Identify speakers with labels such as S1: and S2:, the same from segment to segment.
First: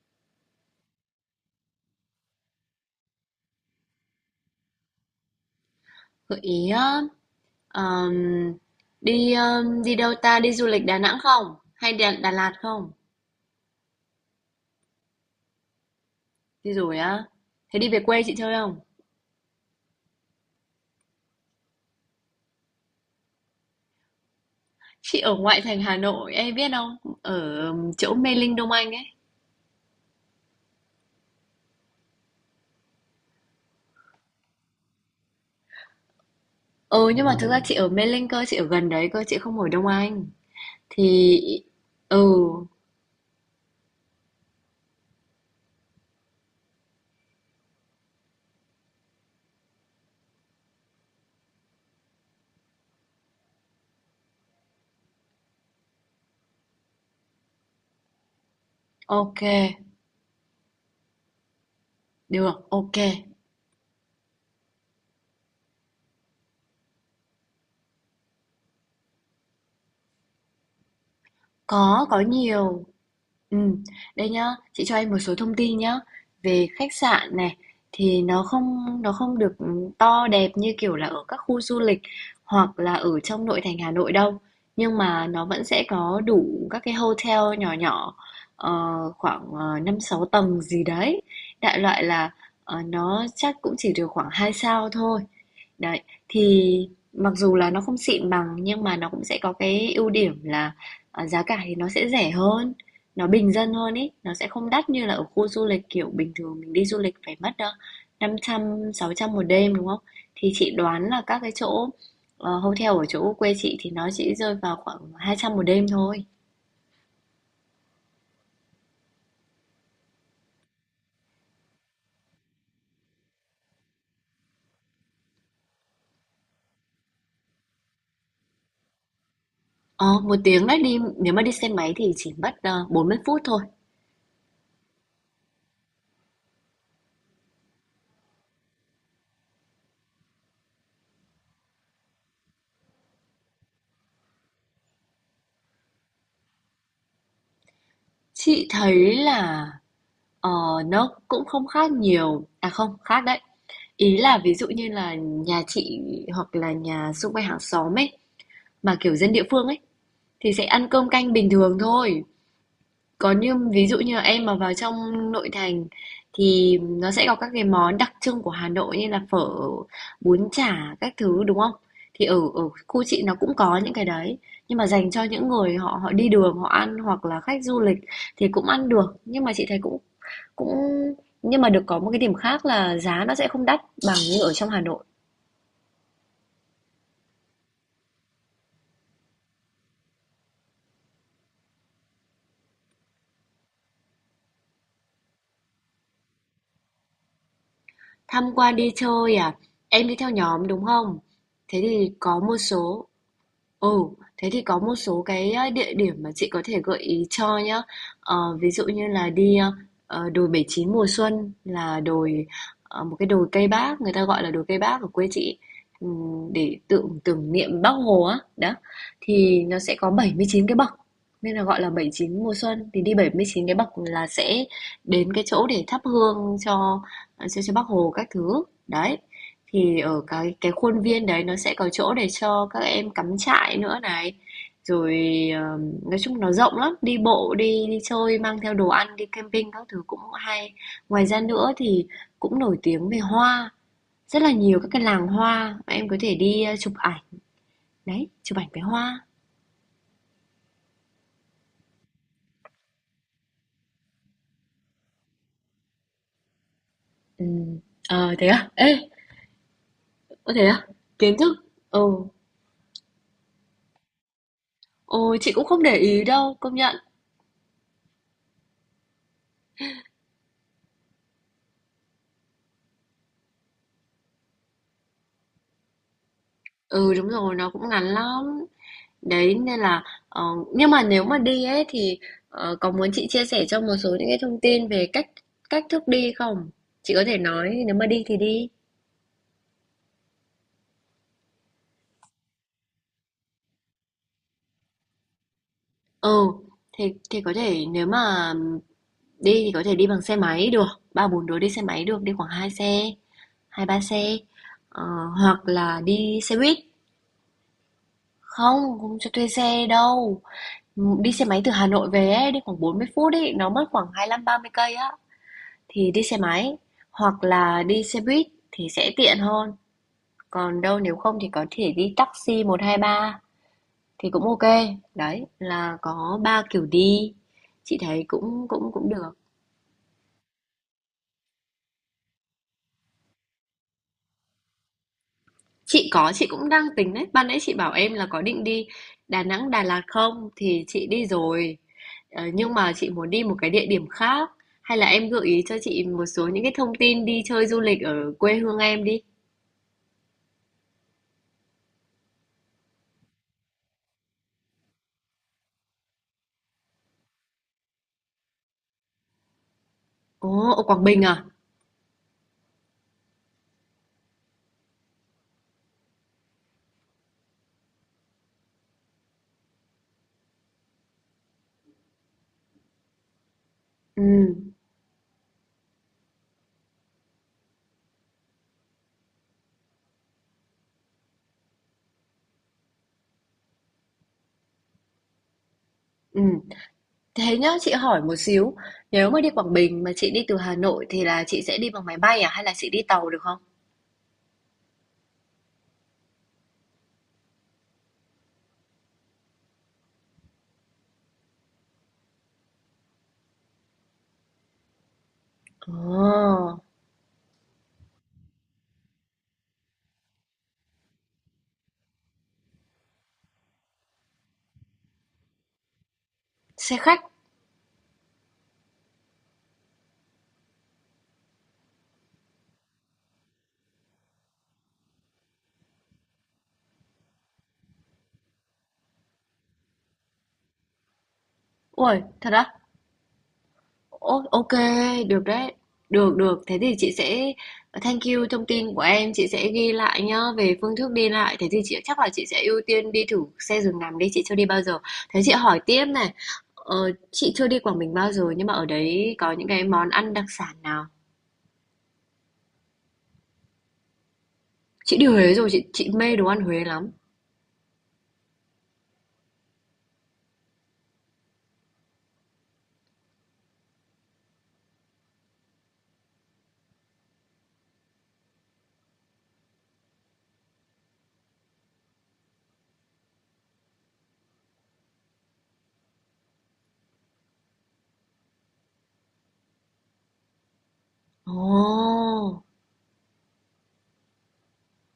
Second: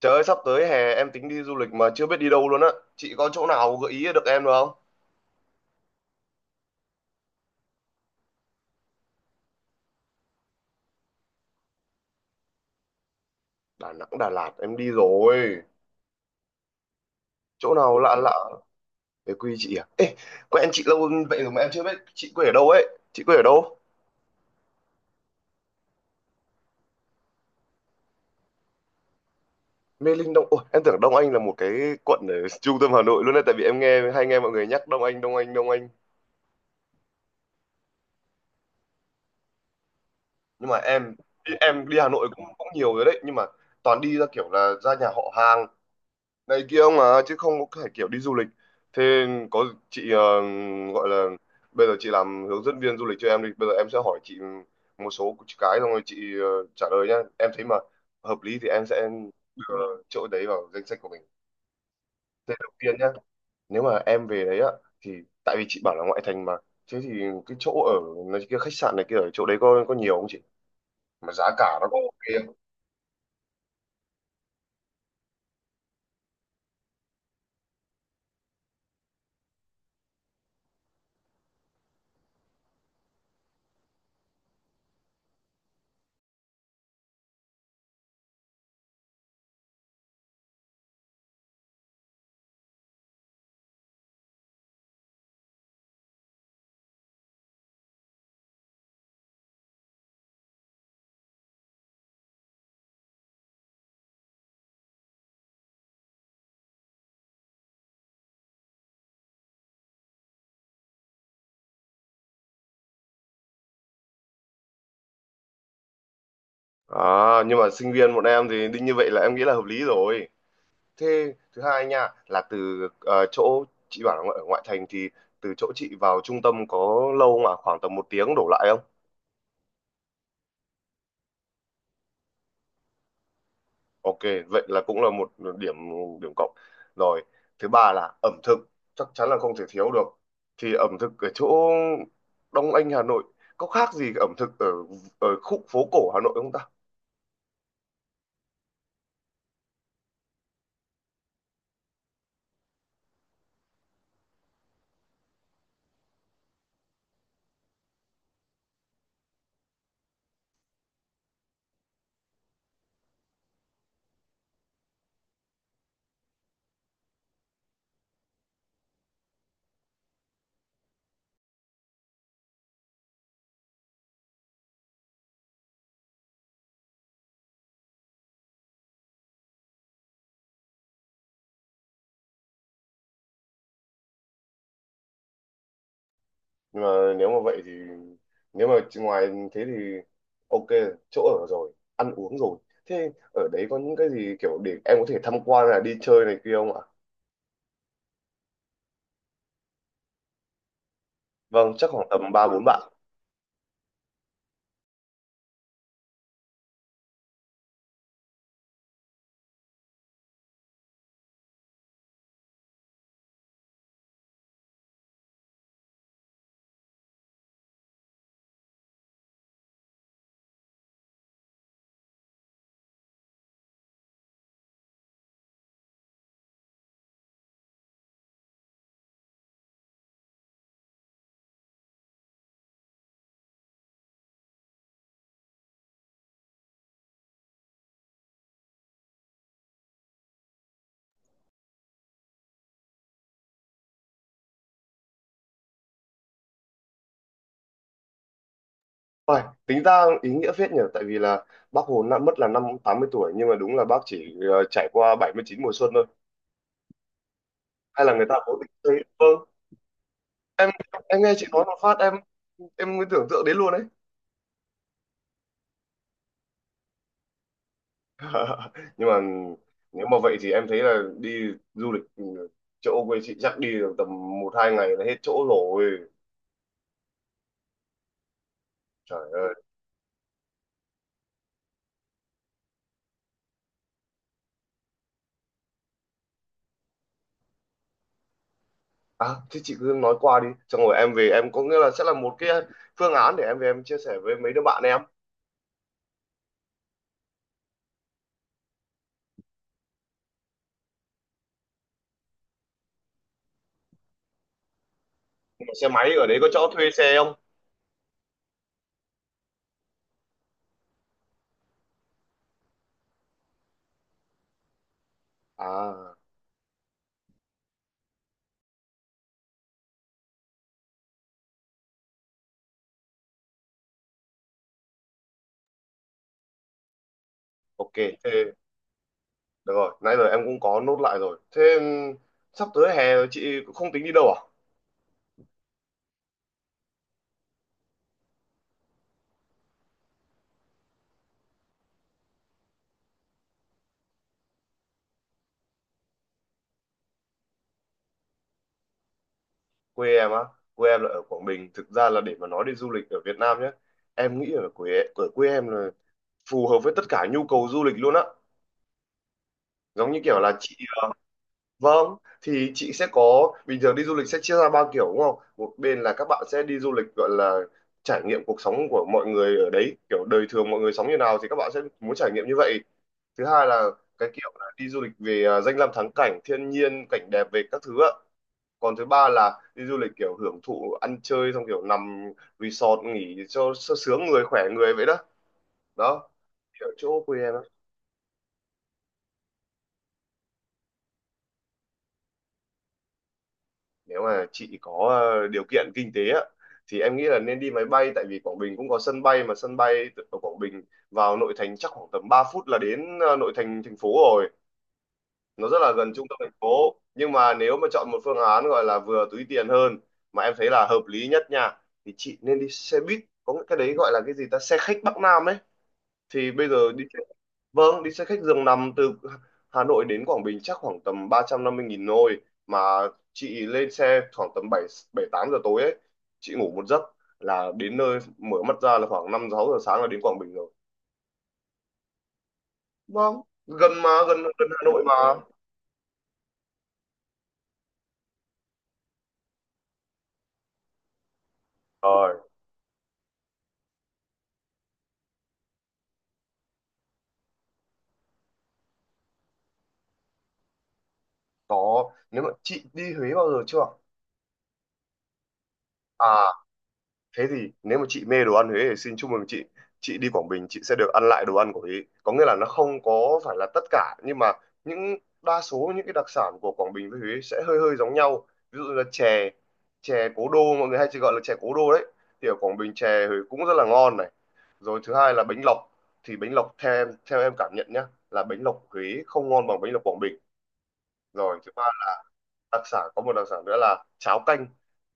S1: Trời ơi, sắp tới hè em tính đi du lịch mà chưa biết đi đâu luôn á. Chị có chỗ nào gợi ý được em được không?
S2: Gợi ý á, ờm, đi đâu ta? Đi du lịch Đà Nẵng không? Hay Đà Lạt không?
S1: Đà Nẵng, Đà Lạt em đi rồi.
S2: Đi rồi á.
S1: Chỗ
S2: Thế đi
S1: nào
S2: về
S1: lạ
S2: quê
S1: lạ.
S2: chị chơi không?
S1: Về quê chị à? Ê, quen chị lâu vậy rồi mà em chưa biết chị quê ở đâu ấy. Chị quê ở đâu?
S2: Chị ở ngoại thành Hà Nội, em biết không? Ở chỗ Mê Linh Đông Anh ấy.
S1: Mê Linh Đông. Ôi, em tưởng Đông Anh là một cái quận ở trung tâm Hà Nội luôn đấy, tại vì em nghe mọi người nhắc Đông Anh, Đông Anh, Đông Anh.
S2: Ừ nhưng mà thực ra chị ở Mê Linh cơ, chị ở gần đấy cơ, chị không ở Đông Anh.
S1: Nhưng mà em
S2: Thì
S1: em đi Hà
S2: ừ,
S1: Nội cũng cũng nhiều rồi đấy, nhưng mà toàn đi ra kiểu là ra nhà họ hàng này kia ông à, chứ không có phải kiểu đi du lịch. Thế có chị gọi là bây giờ chị làm hướng dẫn viên du lịch cho em đi, bây giờ em sẽ hỏi chị một số cái, xong rồi chị trả lời nhá, em thấy mà hợp lý thì em sẽ
S2: ok,
S1: đưa chỗ đấy vào danh sách của mình. Thế
S2: được,
S1: đầu tiên
S2: ok.
S1: nhá, nếu mà em về đấy á thì, tại vì chị bảo là ngoại thành mà, thế thì cái chỗ ở này kia, khách sạn này kia ở chỗ đấy có nhiều không chị, mà giá cả nó có
S2: Có
S1: ok không?
S2: nhiều. Ừm, đây nhá, chị cho em một số thông tin nhá. Về khách sạn này thì nó không được to đẹp như kiểu là ở các khu du lịch hoặc là ở trong nội thành Hà Nội đâu. Nhưng mà nó vẫn sẽ có đủ các cái hotel nhỏ nhỏ, ờ, khoảng 5 6 tầng gì đấy. Đại loại là nó chắc cũng chỉ được khoảng 2 sao thôi. Đấy, thì mặc dù là nó không xịn bằng nhưng mà nó cũng sẽ có cái ưu điểm là, giá cả thì nó sẽ rẻ hơn, nó bình dân hơn ấy, nó sẽ không đắt như là ở khu du lịch. Kiểu bình thường mình đi du lịch phải mất đâu 500 600 một đêm đúng không? Thì chị đoán là các cái chỗ hotel ở chỗ quê chị thì nó chỉ rơi vào khoảng 200 một đêm thôi.
S1: À, nhưng mà sinh viên bọn em thì đương như vậy là em nghĩ là hợp lý rồi. Thế thứ hai nha, là từ, chỗ chị bảo là ở ngoại thành thì, từ chỗ chị vào trung tâm có lâu không? Khoảng tầm 1 tiếng đổ lại không?
S2: Ờ, một tiếng đấy, đi nếu mà đi xe máy thì chỉ mất 40 phút thôi.
S1: Ok, vậy là cũng là một điểm điểm cộng. Rồi, thứ ba là ẩm thực, chắc chắn là không thể thiếu được. Thì ẩm thực ở chỗ Đông Anh Hà Nội có khác gì ẩm thực ở ở khu phố cổ Hà Nội không ta?
S2: Chị thấy là ờ, nó cũng không khác nhiều. À không, khác đấy. Ý là ví dụ như là nhà chị hoặc là nhà xung quanh hàng xóm ấy, mà kiểu dân địa phương ấy, thì sẽ ăn cơm canh bình thường thôi. Còn như ví dụ như là em mà vào trong nội thành thì nó sẽ có các cái món đặc trưng của Hà Nội như là phở, bún chả các thứ đúng không? Thì ở ở khu chị nó cũng có những cái đấy, nhưng mà dành cho những người họ họ đi đường họ ăn hoặc là khách du lịch thì cũng ăn được, nhưng mà chị thấy cũng cũng nhưng mà được có một cái điểm khác là giá nó sẽ không đắt bằng như ở trong Hà Nội.
S1: Nhưng mà nếu mà vậy thì, nếu mà chỉ ngoài thế thì ok, chỗ ở rồi, ăn uống rồi, thế ở đấy có những cái gì kiểu để em có thể tham quan là đi chơi này kia không ạ?
S2: Tham quan đi chơi à? Em đi theo nhóm đúng không?
S1: Vâng,
S2: Thế
S1: chắc khoảng
S2: thì
S1: tầm
S2: có
S1: ba
S2: một
S1: bốn bạn.
S2: số Ừ, thế thì có một số cái địa điểm mà chị có thể gợi ý cho nhá. Ờ, ví dụ như là đi đồi 79 mùa xuân, là đồi một cái đồi cây Bác, người ta gọi là đồi cây Bác ở quê chị. Để tưởng tưởng niệm Bác Hồ á. Đó. Thì nó sẽ có 79 cái bậc, nên là gọi là 79 mùa xuân, thì đi 79 cái bậc là sẽ đến cái chỗ để thắp hương cho Bác Hồ các thứ. Đấy. Thì ở cái khuôn viên đấy nó sẽ có chỗ để cho các em cắm trại nữa này. Rồi ờ, nói chung nó rộng lắm, đi bộ, đi đi chơi, mang theo đồ ăn, đi camping các thứ cũng hay. Ngoài ra nữa thì cũng nổi tiếng về hoa, rất là nhiều các cái làng hoa mà em có thể đi chụp ảnh. Đấy, chụp ảnh với hoa.
S1: Uầy, tính ra ý nghĩa phết nhỉ, tại vì là bác Hồ đã mất là năm 80 tuổi nhưng mà đúng là bác chỉ trải qua 79 mùa xuân thôi.
S2: Ừ.
S1: Hay là người ta
S2: Ờ thế
S1: cố
S2: à?
S1: tình
S2: Ê,
S1: chơi? Vâng,
S2: có thế
S1: em
S2: à?
S1: em nghe
S2: Kiến
S1: chị
S2: thức.
S1: nói một phát
S2: Ừ.
S1: em mới tưởng tượng đến luôn đấy.
S2: Ồ, chị cũng không để ý đâu, công nhận.
S1: Nhưng mà nếu mà vậy thì em thấy là đi du lịch chỗ quê chị chắc đi được tầm 1 2 ngày là hết chỗ rồi.
S2: Ừ đúng rồi, nó cũng ngắn lắm.
S1: Trời ơi.
S2: Đấy nên là, ờ, nhưng mà nếu mà đi ấy thì có muốn chị chia sẻ cho một số những cái thông tin về cách cách thức đi không? Chị có thể nói nếu mà đi thì đi.
S1: À thế chị cứ nói qua đi, xong rồi em về em có nghĩa là sẽ là một cái phương án để em về em chia sẻ với mấy đứa bạn em.
S2: Ừ, thì thì có thể, nếu mà đi thì có thể đi bằng xe máy được, ba bốn đứa đi xe máy được, đi khoảng hai xe, hai ba xe. Ờ, hoặc
S1: Xe
S2: là
S1: máy ở đấy
S2: đi
S1: có
S2: xe
S1: chỗ
S2: buýt.
S1: thuê xe không?
S2: Không, không cho thuê xe đâu. Đi xe máy từ Hà Nội về ấy, đi khoảng 40 phút ấy, nó mất khoảng 25 30 cây á. Thì
S1: À,
S2: đi xe máy, hoặc là đi xe buýt thì sẽ tiện hơn. Còn đâu nếu không thì có thể đi taxi, 123 thì cũng ok. Đấy, là có ba kiểu đi.
S1: ok.
S2: Chị thấy
S1: Thế
S2: cũng cũng cũng được.
S1: được rồi, nãy giờ em cũng có nốt lại rồi. Thế sắp tới hè rồi chị cũng không tính đi đâu à?
S2: Chị có, chị cũng đang tính đấy. Ban nãy chị bảo em là có định đi Đà Nẵng, Đà Lạt không thì chị đi rồi. Ờ, nhưng mà chị muốn đi một cái địa điểm khác, hay là em gợi ý cho chị một số những cái thông tin đi chơi du lịch ở quê hương em đi.
S1: Quê em á, quê em là ở Quảng Bình. Thực ra là để mà nói đi du lịch ở Việt Nam nhé, em nghĩ ở quê em là phù hợp với tất cả nhu cầu du lịch luôn á. Giống như kiểu là
S2: Ồ,
S1: chị,
S2: ở Quảng Bình à?
S1: vâng, thì chị sẽ có bình thường đi du lịch sẽ chia ra ba kiểu đúng không, một bên là các bạn sẽ đi du lịch gọi là trải nghiệm cuộc sống của mọi người ở đấy, kiểu đời thường mọi người sống như nào thì các bạn sẽ muốn trải nghiệm như vậy. Thứ hai là
S2: Ừ,
S1: cái kiểu là đi du lịch về à, danh lam thắng cảnh thiên nhiên cảnh đẹp về các thứ ạ. Còn thứ ba là đi du lịch kiểu hưởng thụ ăn chơi, xong kiểu nằm resort nghỉ cho sướng người khỏe người, vậy đó. đó
S2: ừ.
S1: Kiểu chỗ quê em.
S2: Thế nhá, chị hỏi một xíu, nếu mà đi Quảng Bình mà chị đi từ Hà Nội thì là chị sẽ đi bằng máy bay à hay là chị đi tàu được không?
S1: Nếu mà chị có điều kiện kinh tế á thì em nghĩ là nên đi máy bay, tại vì Quảng Bình cũng có sân bay, mà sân bay ở Quảng Bình vào nội thành chắc khoảng tầm 3 phút là đến nội thành thành phố rồi. Nó rất là gần trung tâm thành
S2: Ồ,
S1: phố, nhưng mà nếu mà chọn một phương án gọi là vừa túi tiền hơn mà em thấy là hợp lý nhất nha, thì chị nên đi xe buýt, có cái đấy gọi là cái gì ta, xe khách Bắc Nam ấy. Thì bây giờ
S2: xe
S1: đi,
S2: khách.
S1: vâng, đi xe khách giường nằm từ Hà Nội đến Quảng Bình chắc khoảng tầm 350.000 thôi. Mà chị lên xe khoảng tầm 7 7 8 giờ tối ấy, chị ngủ một giấc là đến nơi, mở mắt ra là khoảng 5 6 giờ sáng là đến Quảng Bình rồi.
S2: Ui, thật á?
S1: Vâng, gần mà, gần
S2: Ô,
S1: gần
S2: ok,
S1: Hà Nội mà.
S2: được đấy. Được, được. Thế thì chị sẽ thank you thông tin của em, chị sẽ ghi lại nhá về phương thức đi lại. Thế thì chị chắc là
S1: Rồi,
S2: chị sẽ ưu tiên đi thử xe giường nằm đi, chị chưa đi bao giờ. Thế chị hỏi tiếp này, ờ, chị chưa đi Quảng Bình bao giờ nhưng mà ở đấy có những cái món ăn đặc sản nào?
S1: có, nếu mà chị đi Huế bao giờ chưa ạ?
S2: Chị đi Huế rồi, chị mê đồ ăn
S1: À,
S2: Huế lắm.
S1: thế thì nếu mà chị mê đồ ăn Huế thì xin chúc mừng chị đi Quảng Bình chị sẽ được ăn lại đồ ăn của Huế. Có nghĩa là nó không có phải là tất cả, nhưng mà những đa số những cái đặc sản của Quảng Bình với Huế sẽ hơi hơi giống nhau, ví dụ là chè, chè cố đô mọi người hay chỉ gọi là chè cố đô đấy, thì ở Quảng Bình chè Huế cũng rất là ngon này. Rồi thứ hai là bánh lọc, thì bánh lọc theo em cảm nhận nhá là bánh lọc Huế không ngon bằng bánh lọc Quảng Bình. Rồi
S2: Ồ,
S1: đặc sản, có một đặc sản nữa là cháo canh.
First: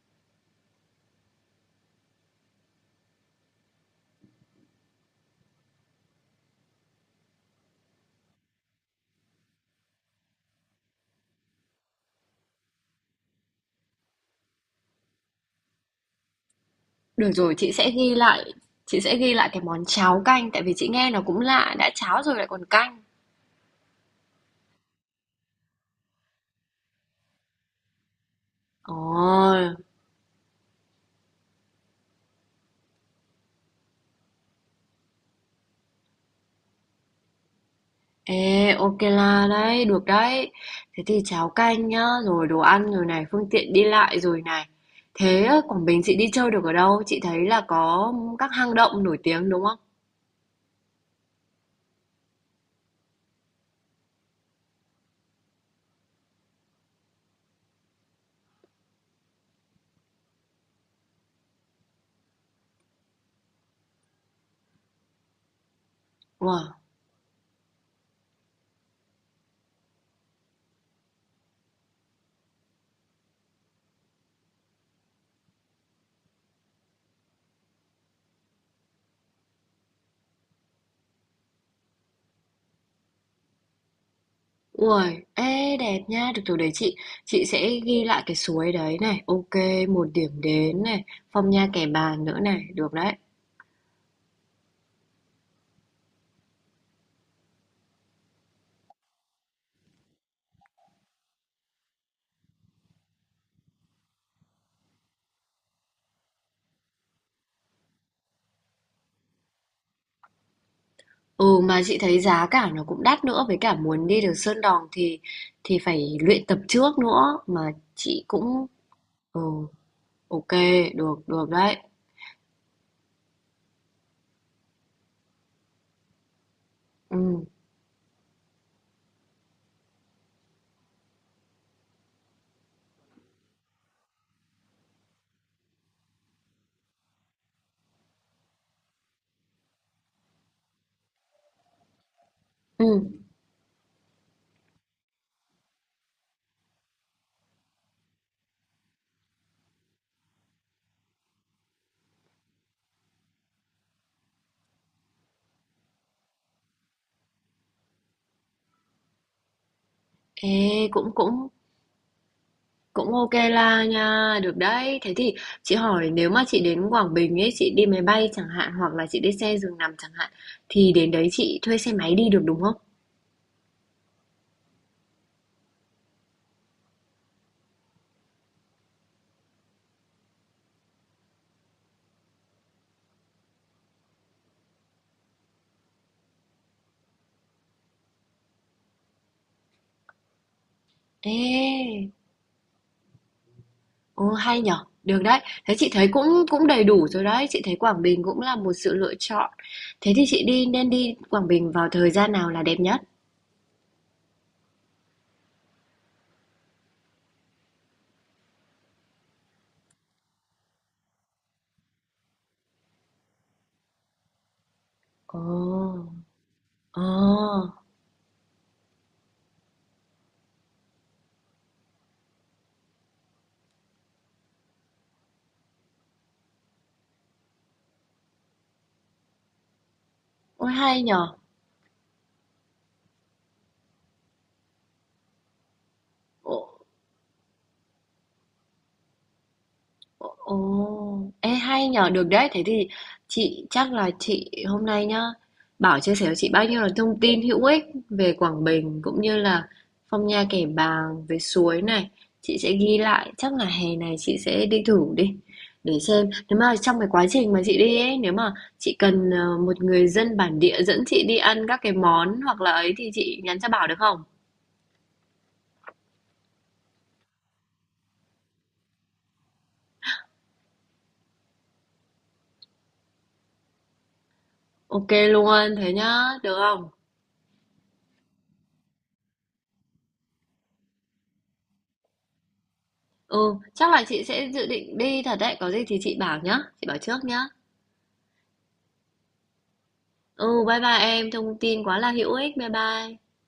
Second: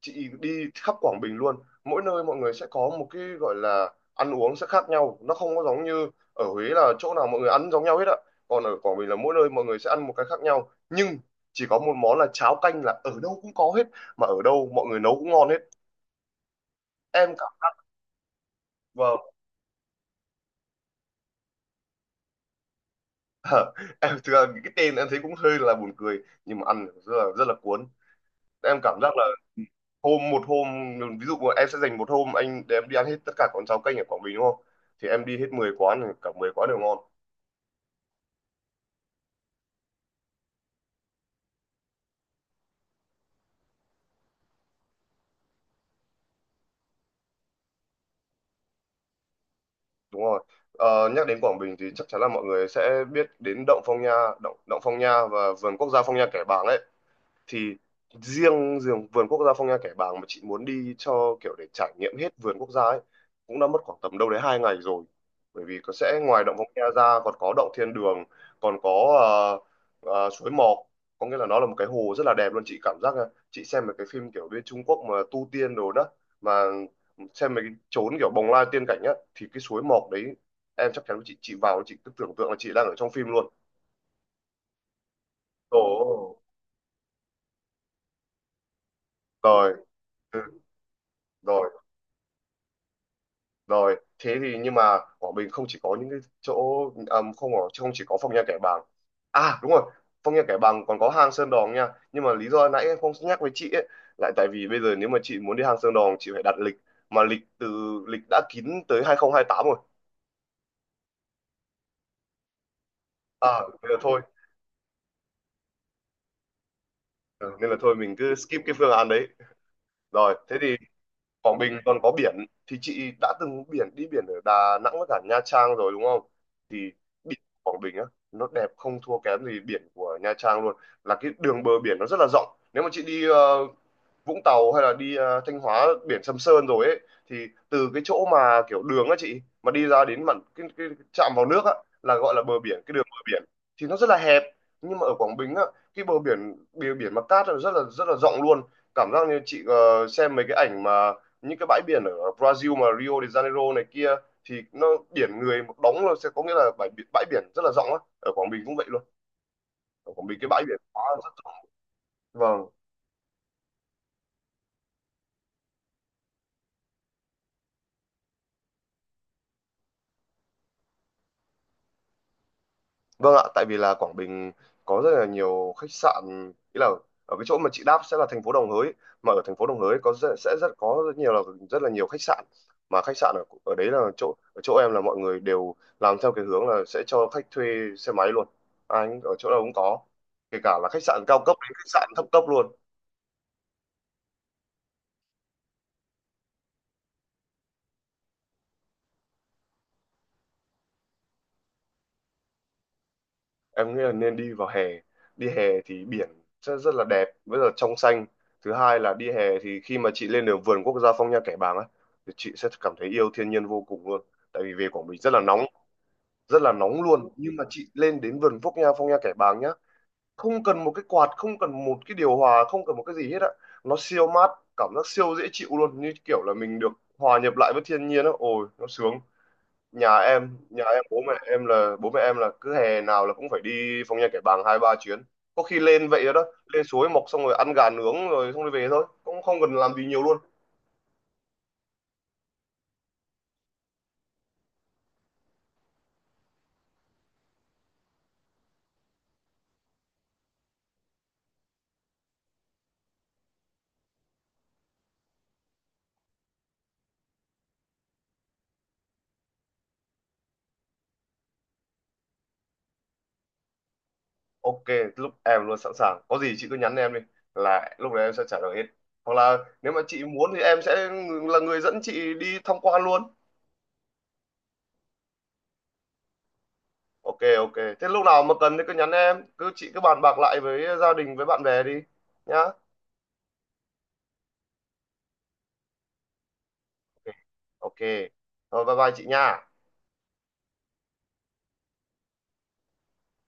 S1: Chị đi khắp Quảng Bình luôn, mỗi nơi mọi người sẽ có một cái gọi là ăn uống sẽ khác nhau, nó không có giống như ở Huế là chỗ nào mọi người ăn giống nhau hết ạ. Còn ở Quảng Bình là mỗi nơi mọi người sẽ ăn một cái khác nhau, nhưng chỉ có một món là cháo canh là ở đâu cũng có hết mà ở đâu mọi người nấu cũng ngon hết.
S2: được
S1: Em
S2: rồi,
S1: cảm
S2: chị sẽ ghi lại, chị sẽ
S1: Vâng.
S2: ghi lại cái món cháo canh tại vì chị nghe nó cũng lạ, đã cháo rồi lại còn canh.
S1: Em thực ra cái tên em thấy cũng hơi là buồn cười nhưng mà ăn rất là cuốn. Em cảm giác là
S2: Ồ,
S1: một hôm, ví dụ em sẽ dành một hôm anh để em đi ăn hết tất cả quán cháo canh ở Quảng Bình đúng không, thì em đi hết 10 quán thì cả 10 quán đều ngon.
S2: ê, ok là đấy, được đấy. Thế thì cháo canh nhá, rồi đồ ăn rồi này, phương tiện đi lại rồi này. Thế ở Quảng Bình chị đi chơi được ở đâu? Chị thấy là có các hang động nổi tiếng đúng không?
S1: Đúng rồi. Nhắc đến Quảng Bình thì chắc chắn là mọi người sẽ biết đến động Phong Nha, động động Phong Nha và vườn quốc gia Phong Nha Kẻ Bàng ấy. Thì riêng riêng vườn quốc gia Phong Nha Kẻ Bàng mà chị muốn đi cho kiểu để trải nghiệm hết vườn quốc gia ấy cũng đã mất khoảng tầm đâu đấy 2 ngày rồi. Bởi vì có sẽ ngoài động Phong
S2: Wow.
S1: Nha ra còn có động Thiên Đường, còn có ờ, suối Mọc. Có nghĩa là nó là một cái hồ rất là đẹp luôn, chị cảm giác nha. Chị xem một cái phim kiểu bên Trung Quốc mà tu tiên đồ đó, mà xem mấy cái chốn kiểu bồng lai tiên cảnh á, thì cái suối Mọc đấy em chắc chắn chị vào chị cứ tưởng tượng là chị đang ở trong phim luôn.
S2: Ui, ê
S1: Ồ.
S2: đẹp nha, được rồi đấy chị. Chị sẽ ghi lại cái suối đấy này. Ok,
S1: Rồi.
S2: một điểm
S1: Ừ.
S2: đến này, Phong Nha
S1: Rồi.
S2: Kẻ Bàng nữa này, được đấy.
S1: Rồi, thế thì, nhưng mà Quảng Bình không chỉ có những cái chỗ, à, không chỉ có Phong Nha Kẻ Bàng. À đúng rồi, Phong Nha Kẻ Bàng còn có hang Sơn Đòn nha. Nhưng mà lý do nãy em không nhắc với chị ấy lại, tại vì bây giờ nếu mà chị muốn đi hang Sơn Đòn chị phải đặt lịch mà lịch đã kín tới 2028 rồi.
S2: Ừ, mà chị thấy giá cả nó cũng đắt nữa, với
S1: À,
S2: cả
S1: nên là
S2: muốn
S1: thôi.
S2: đi được Sơn Đòn thì phải luyện tập trước nữa,
S1: Ừ, nên
S2: mà
S1: là thôi mình
S2: chị
S1: cứ skip
S2: cũng
S1: cái phương án đấy.
S2: ừ,
S1: Rồi,
S2: ok,
S1: thế thì
S2: được được
S1: Quảng
S2: đấy.
S1: Bình còn có biển. Thì chị đã từng biển đi biển ở Đà Nẵng với cả Nha Trang rồi đúng không? Thì biển
S2: Ừ.
S1: Quảng Bình á nó đẹp không thua kém gì biển của Nha Trang luôn. Là cái đường bờ biển nó rất là rộng. Nếu mà chị đi Vũng Tàu hay là đi Thanh Hóa biển Sầm Sơn rồi ấy, thì từ cái chỗ mà kiểu đường á chị mà đi ra đến mặn cái, chạm vào nước á là gọi là bờ biển, cái
S2: Ừ.
S1: đường bờ biển thì nó rất là hẹp. Nhưng mà ở Quảng Bình á cái bờ biển mà cát là rất là rất là rộng luôn. Cảm giác như chị xem mấy cái ảnh mà những cái bãi biển ở Brazil mà Rio de Janeiro này kia, thì nó biển người một đống luôn, sẽ có nghĩa là bãi biển rất là rộng á, ở Quảng Bình cũng vậy luôn, ở Quảng Bình cái bãi biển
S2: Ê,
S1: quá
S2: cũng
S1: rất
S2: cũng
S1: rộng. Vâng.
S2: cũng ok la nha, được đấy. Thế thì chị hỏi, nếu mà chị đến Quảng Bình ấy, chị đi máy bay chẳng hạn hoặc là chị đi xe giường nằm chẳng hạn, thì đến đấy chị thuê xe máy đi được đúng không?
S1: Vâng ạ, tại vì là Quảng Bình có rất là nhiều khách sạn, ý là ở cái chỗ mà chị đáp sẽ là thành phố Đồng Hới, mà ở thành phố Đồng Hới có rất nhiều là rất là nhiều khách sạn, mà khách sạn ở ở đấy là chỗ ở chỗ em là mọi người đều làm theo cái hướng là sẽ cho khách thuê xe máy luôn, ở chỗ nào cũng có, kể cả là khách sạn cao cấp đến khách
S2: Ê.
S1: sạn thấp cấp luôn.
S2: Ồ, hay nhở, được đấy. Thế chị thấy cũng cũng đầy đủ rồi đấy, chị thấy Quảng Bình cũng là một sự lựa chọn. Thế thì chị đi, nên đi Quảng Bình vào thời gian nào là đẹp nhất?
S1: Em nghĩ là nên đi vào hè. Đi hè thì biển rất, rất là đẹp rất là trong xanh. Thứ hai là đi hè thì khi mà chị lên được vườn quốc gia Phong Nha Kẻ Bàng á thì chị sẽ cảm thấy yêu thiên nhiên vô cùng luôn, tại vì về Quảng Bình rất là nóng,
S2: Ồ,
S1: rất là nóng
S2: ồ,
S1: luôn, nhưng mà chị lên đến vườn quốc gia Phong Nha Kẻ Bàng nhá, không cần một cái quạt, không cần một cái điều hòa, không cần một cái gì hết á, nó siêu mát, cảm giác siêu dễ chịu luôn như kiểu là mình được hòa nhập lại với thiên nhiên á, ôi nó sướng.
S2: ôi
S1: Nhà em
S2: hay
S1: bố
S2: nhở.
S1: mẹ em là bố mẹ em là cứ hè nào là cũng phải đi Phong Nha Kẻ Bàng hai ba chuyến. Có khi lên vậy đó, lên suối mọc xong rồi ăn gà nướng rồi xong rồi về thôi cũng không cần làm gì nhiều luôn.
S2: Ồ, ê hay nhờ, được đấy. Thế thì chị chắc là chị hôm nay nhá, Bảo chia sẻ cho chị bao nhiêu là thông tin hữu ích về Quảng Bình cũng như là Phong Nha Kẻ Bàng, về suối này. Chị sẽ ghi lại, chắc là hè này chị sẽ đi thử đi để xem. Nếu mà trong cái quá trình mà chị đi ấy, nếu mà chị cần một người dân bản địa dẫn chị đi ăn các cái món hoặc là ấy thì chị nhắn cho Bảo được không?
S1: Ok, lúc em luôn sẵn sàng, có gì chị cứ nhắn em đi là lúc đấy em sẽ trả lời hết, hoặc là nếu mà chị muốn thì em sẽ là người dẫn chị đi tham quan luôn.
S2: Ok luôn, thế nhá, được không?
S1: Ok, ok. Thế lúc nào mà cần thì cứ nhắn em, cứ chị cứ bàn bạc lại với gia đình với bạn bè đi nhá.
S2: Ừ, chắc là chị sẽ dự định đi thật đấy, có gì thì chị bảo nhá, chị bảo trước
S1: Ok,
S2: nhá.
S1: ok. Rồi bye bye chị nha.
S2: Ừ, bye bye em, thông tin quá là hữu ích, bye bye.